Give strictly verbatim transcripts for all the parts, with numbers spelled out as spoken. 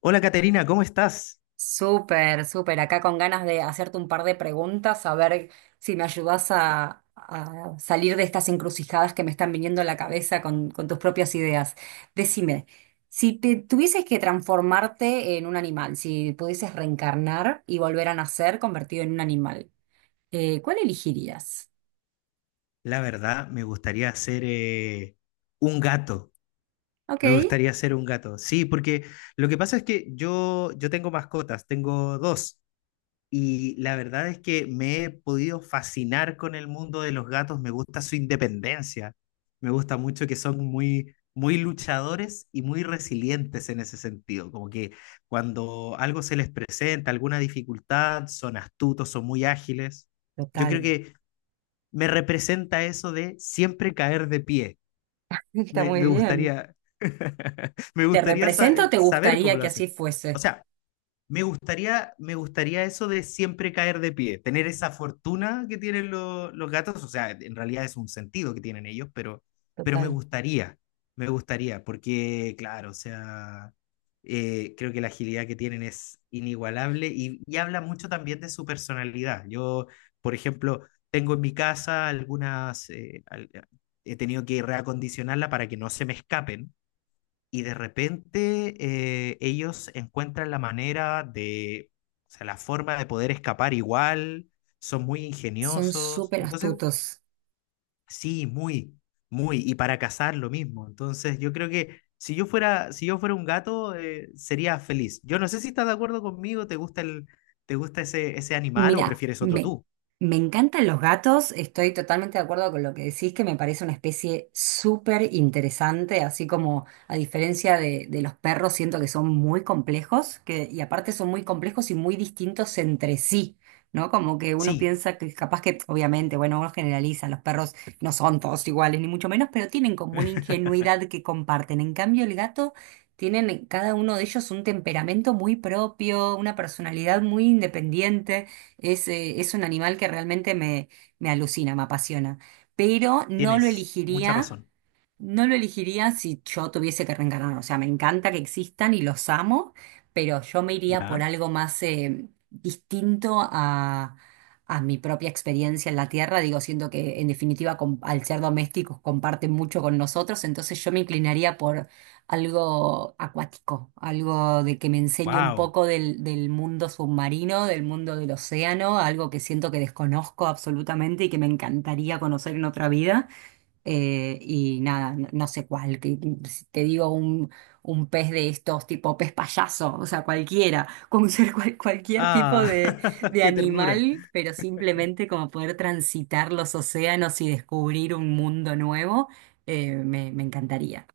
Hola Caterina, ¿cómo estás? Súper, súper. Acá con ganas de hacerte un par de preguntas, a ver si me ayudas a, a salir de estas encrucijadas que me están viniendo a la cabeza con, con tus propias ideas. Decime, si te tuvieses que transformarte en un animal, si pudieses reencarnar y volver a nacer convertido en un animal, eh, ¿cuál elegirías? La verdad, me gustaría ser eh, un gato. Ok, Me gustaría ser un gato. Sí, porque lo que pasa es que yo, yo tengo mascotas, tengo dos. Y la verdad es que me he podido fascinar con el mundo de los gatos. Me gusta su independencia. Me gusta mucho que son muy, muy luchadores y muy resilientes en ese sentido. Como que cuando algo se les presenta, alguna dificultad, son astutos, son muy ágiles. Yo creo total. que me representa eso de siempre caer de pie. Está Me, muy me bien. gustaría, me ¿Te gustaría sa- represento o te saber cómo gustaría lo que hacen. así O fuese? sea, me gustaría, me gustaría eso de siempre caer de pie, tener esa fortuna que tienen lo- los gatos, o sea, en realidad es un sentido que tienen ellos, pero, pero me Total. gustaría, me gustaría, porque claro, o sea, eh, creo que la agilidad que tienen es inigualable y, y habla mucho también de su personalidad. Yo, por ejemplo, tengo en mi casa algunas, eh, al- eh, he tenido que reacondicionarla para que no se me escapen y de repente eh, ellos encuentran la manera de, o sea, la forma de poder escapar igual, son muy Son ingeniosos. súper Entonces, astutos. sí, muy, muy. Y para cazar lo mismo. Entonces, yo creo que si yo fuera, si yo fuera un gato, eh, sería feliz. Yo no sé si estás de acuerdo conmigo, ¿te gusta el, te gusta ese, ese animal o Mira, prefieres otro me, tú? me encantan los gatos, estoy totalmente de acuerdo con lo que decís, que me parece una especie súper interesante, así como a diferencia de, de los perros, siento que son muy complejos, que, y aparte son muy complejos y muy distintos entre sí, ¿no? Como que uno Sí, piensa que capaz que, obviamente, bueno, uno generaliza, los perros no son todos iguales, ni mucho menos, pero tienen como una ingenuidad que comparten. En cambio, el gato... Tienen cada uno de ellos un temperamento muy propio, una personalidad muy independiente. Es, eh, es un animal que realmente me, me alucina, me apasiona, pero no lo tienes mucha elegiría. razón. No lo elegiría si yo tuviese que reencarnar. O sea, me encanta que existan y los amo, pero yo me iría por Ya. algo más eh, distinto a, a mi propia experiencia en la Tierra. Digo, siento que en definitiva com- al ser domésticos comparten mucho con nosotros, entonces yo me inclinaría por algo acuático, algo de que me enseñe un Wow. poco del, del mundo submarino, del mundo del océano, algo que siento que desconozco absolutamente y que me encantaría conocer en otra vida. Eh, y nada, no, no sé cuál, que, que si te digo un, un pez de estos, tipo pez payaso, o sea, cualquiera, con ser cual- cualquier tipo Ah, de, de qué ternura. animal, pero simplemente como poder transitar los océanos y descubrir un mundo nuevo, eh, me, me encantaría.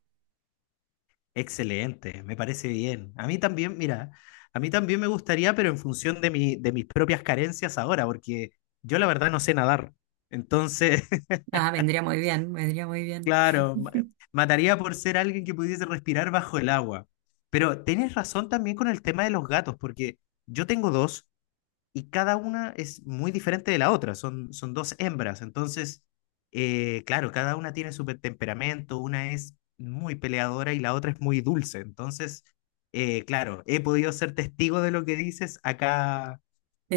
Excelente, me parece bien. A mí también, mira, a mí también me gustaría, pero en función de mi, de mis propias carencias ahora, porque yo la verdad no sé nadar. Entonces, Ah, vendría muy bien, vendría muy bien. claro, ma- mataría por ser alguien que pudiese respirar bajo el agua. Pero tenés razón también con el tema de los gatos, porque yo tengo dos y cada una es muy diferente de la otra, son, son dos hembras, entonces, eh, claro, cada una tiene su pe- temperamento, una es muy peleadora y la otra es muy dulce, entonces, eh, claro, he podido ser testigo de lo que dices acá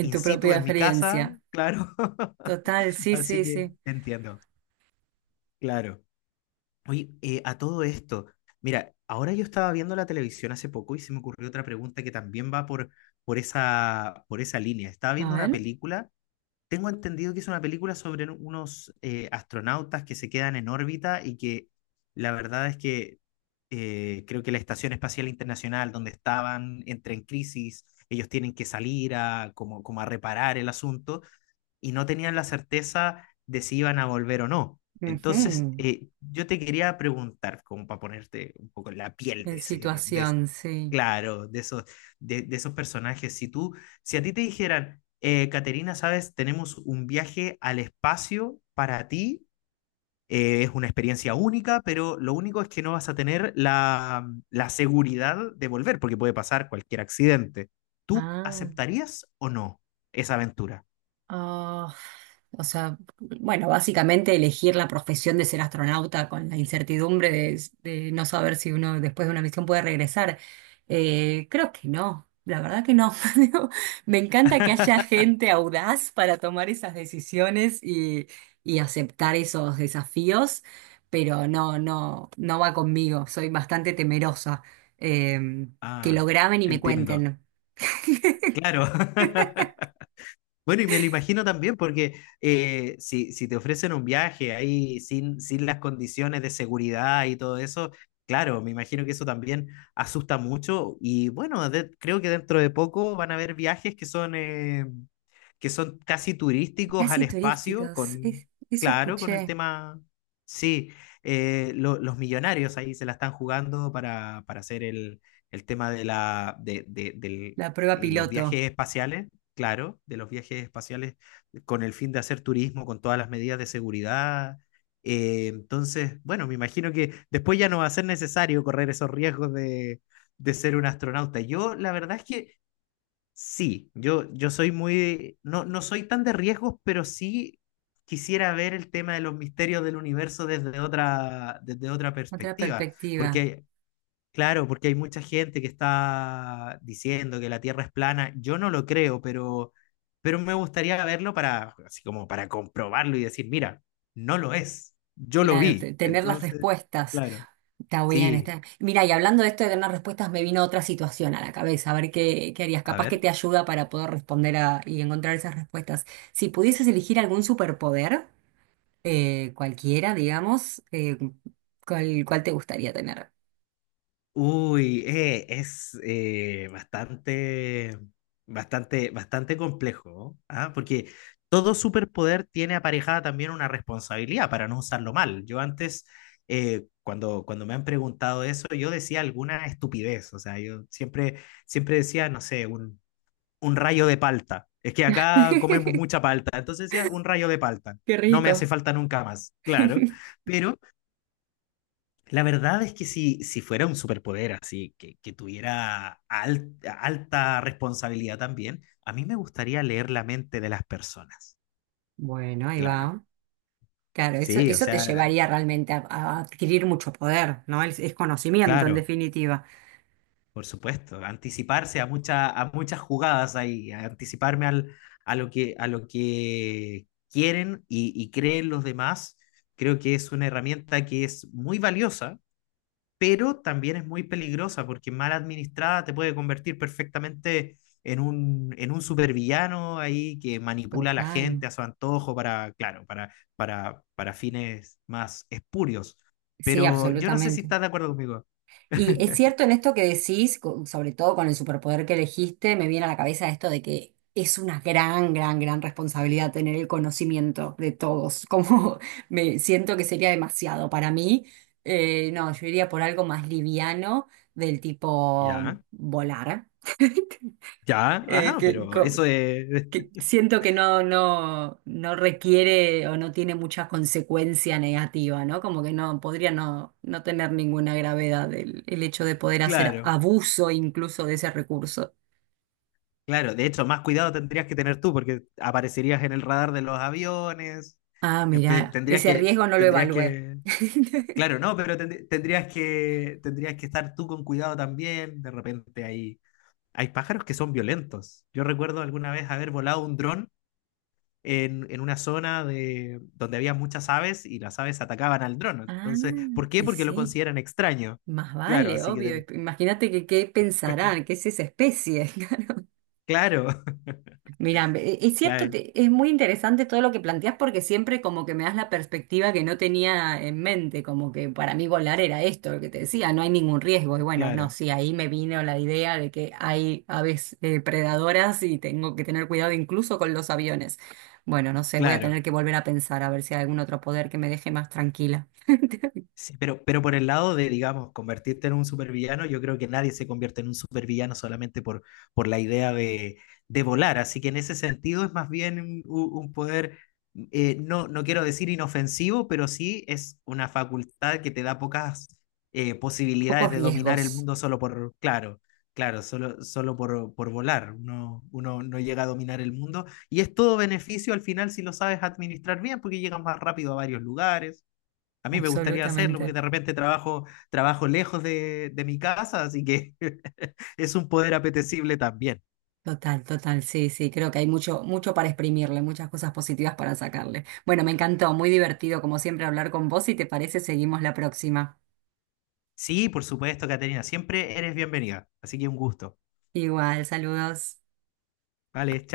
En tu situ propia en mi casa, experiencia. claro, Total, sí, así sí, que sí. entiendo, claro. Oye, eh, a todo esto, mira, ahora yo estaba viendo la televisión hace poco y se me ocurrió otra pregunta que también va por, por esa, por esa línea. Estaba A viendo una ver. película, tengo entendido que es una película sobre unos eh, astronautas que se quedan en órbita y que la verdad es que eh, creo que la Estación Espacial Internacional, donde estaban, entra en crisis, ellos tienen que salir a, como, como a reparar el asunto y no tenían la certeza de si iban a volver o no. Entonces, Ujú. eh, yo te quería preguntar, como para ponerte un poco en la piel de En ese, de, situación, sí. claro, de esos, de, de esos personajes, si tú, si a ti te dijeran, eh, Caterina, sabes, tenemos un viaje al espacio para ti, eh, es una experiencia única, pero lo único es que no vas a tener la, la seguridad de volver, porque puede pasar cualquier accidente. ¿Tú Ah. aceptarías o no esa aventura? Ah, o sea, bueno, básicamente elegir la profesión de ser astronauta con la incertidumbre de, de no saber si uno después de una misión puede regresar. Eh, creo que no, la verdad que no. Digo, me encanta que haya gente audaz para tomar esas decisiones y, y aceptar esos desafíos, pero no, no, no va conmigo. Soy bastante temerosa. Em, que lo Ah, graben y me entiendo. cuenten. Claro. Bueno, y me lo imagino también porque eh, si, si te ofrecen un viaje ahí sin, sin las condiciones de seguridad y todo eso, claro, me imagino que eso también asusta mucho y bueno, de- creo que dentro de poco van a haber viajes que son… eh, que son casi turísticos al Casi espacio, turísticos, es- con, eso claro, con el escuché. tema, sí, eh, lo- los millonarios ahí se la están jugando para, para hacer el, el tema de la, de, de- del- La prueba los piloto, viajes espaciales, claro, de los viajes espaciales con el fin de hacer turismo, con todas las medidas de seguridad. Eh, entonces, bueno, me imagino que después ya no va a ser necesario correr esos riesgos de, de ser un astronauta. Yo, la verdad es que sí, yo, yo soy muy, no, no soy tan de riesgos, pero sí quisiera ver el tema de los misterios del universo desde otra, desde otra otra perspectiva, perspectiva. porque, claro, porque hay mucha gente que está diciendo que la Tierra es plana, yo no lo creo, pero, pero me gustaría verlo para, así como para comprobarlo y decir, mira, no lo es, yo lo Claro, te- vi, tener las entonces, respuestas. claro, Está bien, sí, está. Mira, y hablando de esto de tener respuestas, me vino otra situación a la cabeza. A ver qué, qué harías. a Capaz que ver. te ayuda para poder responder a- y encontrar esas respuestas. Si pudieses elegir algún superpoder, eh, cualquiera, digamos, eh, ¿cuál, cuál te gustaría tener? Uy, eh, es eh, bastante, bastante, bastante complejo, ¿ah? Porque todo superpoder tiene aparejada también una responsabilidad para no usarlo mal. Yo antes, eh, cuando, cuando me han preguntado eso, yo decía alguna estupidez, o sea, yo siempre, siempre decía, no sé, un, un rayo de palta. Es que acá comemos mucha palta, entonces decía un rayo de palta. Qué No me hace rico. falta nunca más, claro, pero la verdad es que si, si fuera un superpoder así, que, que tuviera al- alta responsabilidad también, a mí me gustaría leer la mente de las personas. Bueno, ahí Claro. va. Claro, eso, Sí, o eso te sea, llevaría realmente a, a adquirir mucho poder, ¿no? Es, es conocimiento, en claro, definitiva. por supuesto. Anticiparse a, muchas a muchas jugadas ahí, a anticiparme al, a lo que, a lo que quieren y, y creen los demás, creo que es una herramienta que es muy valiosa pero también es muy peligrosa porque mal administrada te puede convertir perfectamente en un, en un supervillano ahí que manipula a la Total. gente a su antojo para, claro, para, para, para fines más espurios. Sí, Pero yo no sé si absolutamente. estás de acuerdo conmigo. Y es cierto en esto que decís, co- sobre todo con el superpoder que elegiste, me viene a la cabeza esto de que es una gran, gran, gran responsabilidad tener el conocimiento de todos. Como me siento que sería demasiado para mí. Eh, no, yo iría por algo más liviano del tipo Ya, volar. ya, Eh, ajá, que pero co- eso es, que siento que no, no, no requiere o no tiene mucha consecuencia negativa, ¿no? Como que no podría no, no tener ninguna gravedad el, el hecho de poder hacer claro, abuso incluso de ese recurso. claro. De hecho, más cuidado tendrías que tener tú porque aparecerías en el radar de los aviones, Ah, empe- mira, tendrías ese que, riesgo no lo tendrías evalué. que claro, no, pero tend- tendrías que, tendrías que estar tú con cuidado también. De repente hay, hay pájaros que son violentos. Yo recuerdo alguna vez haber volado un dron en, en una zona de, donde había muchas aves y las aves atacaban al dron. Ah, Entonces, ¿por qué? y Porque lo sí, consideran extraño. más Claro, vale, así que, obvio. ten- Imagínate que qué pensarán, qué es esa especie. claro, Mira, e- es cierto, claro, te- es muy interesante todo lo que planteas porque siempre como que me das la perspectiva que no tenía en mente, como que para mí volar era esto, lo que te decía, no hay ningún riesgo. Y bueno, no, claro, sí, ahí me vino la idea de que hay aves eh, predadoras y tengo que tener cuidado incluso con los aviones. Bueno, no sé, voy a claro. tener que volver a pensar a ver si hay algún otro poder que me deje más tranquila. Sí, pero, pero por el lado de, digamos, convertirte en un supervillano, yo creo que nadie se convierte en un supervillano solamente por, por la idea de, de volar. Así que en ese sentido es más bien un, un poder, eh, no, no quiero decir inofensivo, pero sí es una facultad que te da pocas eh, posibilidades Pocos de dominar el riesgos, mundo solo por, claro, claro, solo, solo por, por volar. Uno, uno no llega a dominar el mundo y es todo beneficio al final si lo sabes administrar bien, porque llegas más rápido a varios lugares a mí me gustaría hacerlo porque absolutamente. de repente trabajo, trabajo lejos de, de mi casa, así que es un poder apetecible también. Total, total, sí, sí, creo que hay mucho, mucho para exprimirle, muchas cosas positivas para sacarle. Bueno, me encantó, muy divertido como siempre hablar con vos y te parece, seguimos la próxima. Sí, por supuesto, Caterina, siempre eres bienvenida, así que un gusto. Igual, saludos. Vale,